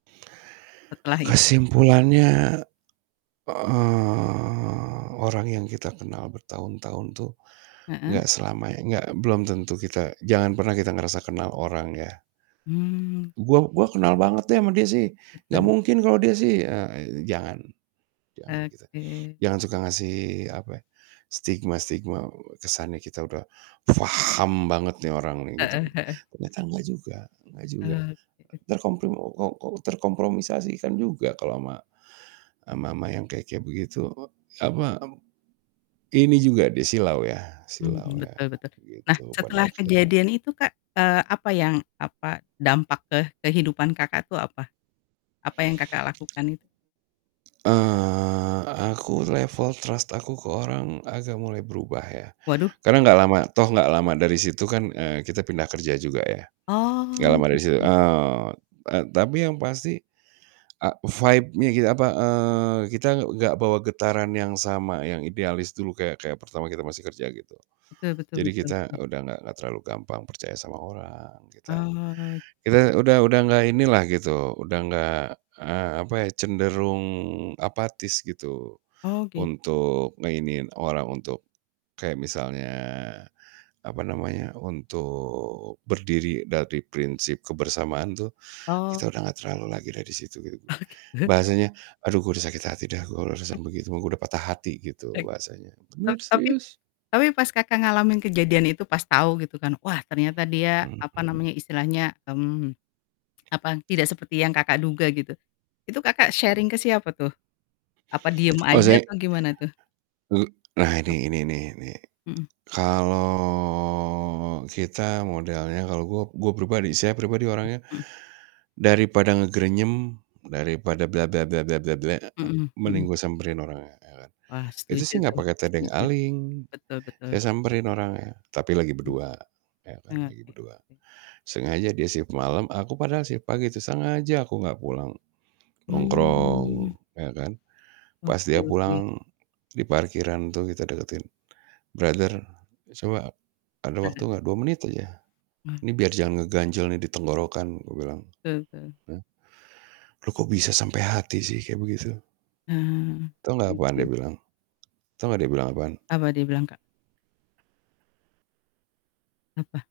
Setelah i Kesimpulannya, eee, orang yang kita kenal bertahun-tahun tuh Heeh. gak selamanya gak belum tentu kita jangan pernah kita ngerasa kenal orang ya. Mmm, "Gua oke. gua kenal banget deh sama dia sih, nggak Betul. mungkin kalau dia sih," eee, jangan jangan gitu. Oke. Jangan suka ngasih, apa, stigma-stigma, eee, kesannya kita udah faham banget nih orang Heeh nih, gitu. heeh heeh. Ternyata nggak juga nggak juga. Oh, gitu. Terkomprim ok kok kok terkompromisasikan juga kalau ma sama sama yang kayak kayak begitu e apa, e Ini juga dia, silau ya silau Mhm. ya. Betul betul. Nah, Begitu setelah pada akhirnya. kejadian itu, Kak, eee, apa yang apa, dampak ke kehidupan Kakak tuh apa? Apa yang Kakak lakukan itu? Eee, aku level trust aku ke orang agak mulai berubah ya. Waduh. Karena gak lama toh gak lama dari situ kan, eee, kita pindah kerja juga ya. Gak Oh, lama dari situ, gitu. eee eee, tapi yang pasti, ak vibe-nya ki apa, eee, kita enggak bawa getaran yang sama, yang idealis dulu, kayak kayak pertama kita masih kerja, gitu. Betul betul Jadi betul, kita hmm. udah gak gak terlalu gampang percaya sama orang, kita Oh. kita udah udah gak inilah gitu, udah gak, eee, apa ya, cenderung apatis, gitu, Oh, gitu. untuk ngeiniin orang, untuk kayak misalnya, apa namanya, untuk berdiri dari prinsip kebersamaan tuh, kita Oh. udah gak terlalu lagi dah di situ, gitu. Oh, gitu. Bahasanya, "Aduh, gue udah sakit hati dah, M urusan begitu mah, gue udah patah hati," gitu, Baik. bahasanya. Tap Benar, tapi serius. tapi pas Kakak ngalamin kejadian itu, pas tau gitu kan, wah, ternyata dia Mhm. apa namanya istilahnya, mmm, apa, tidak seperti yang Kakak duga gitu, itu Kakak sharing ke siapa tuh? Apa diem aja Ozaik ek atau gimana tuh? nah, Ap ini ini, nih, ini, mhm. kalau kita modelnya kalau gue gue pribadi saya pribadi Mhm orangnya mhm. daripada ngegrenyem, daripada Mhm mending mhm. gue samperin orangnya, ya kan. Wah, Itu setuju sih gak tuh, pakai tedeng setuju. aling, Betul betul. saya samperin orangnya. Tapi lagi berdua, ya kan, Mmm, lagi oke berdua. oke. Sengaja dia shift malam, aku padahal shift pagi tuh, sengaja aku gak pulang. Nongkrong, Mmm. ya kan. Pas Oke dia oke. pulang, di parkiran tuh kita deketin. "Brother, coba ada Nah. waktu gak? 2 menit aja. Wah. Ini biar jangan ngeganjel nih di tenggorokan," gue bilang, Betul betul. hah. "Lu kok bisa sampai hati sih, kayak begitu?" Ah, Tahu gak iya apaan dia sih. bilang? Tahu nggak dia bilang apaan? Apa dia bilang, Kak? Apa?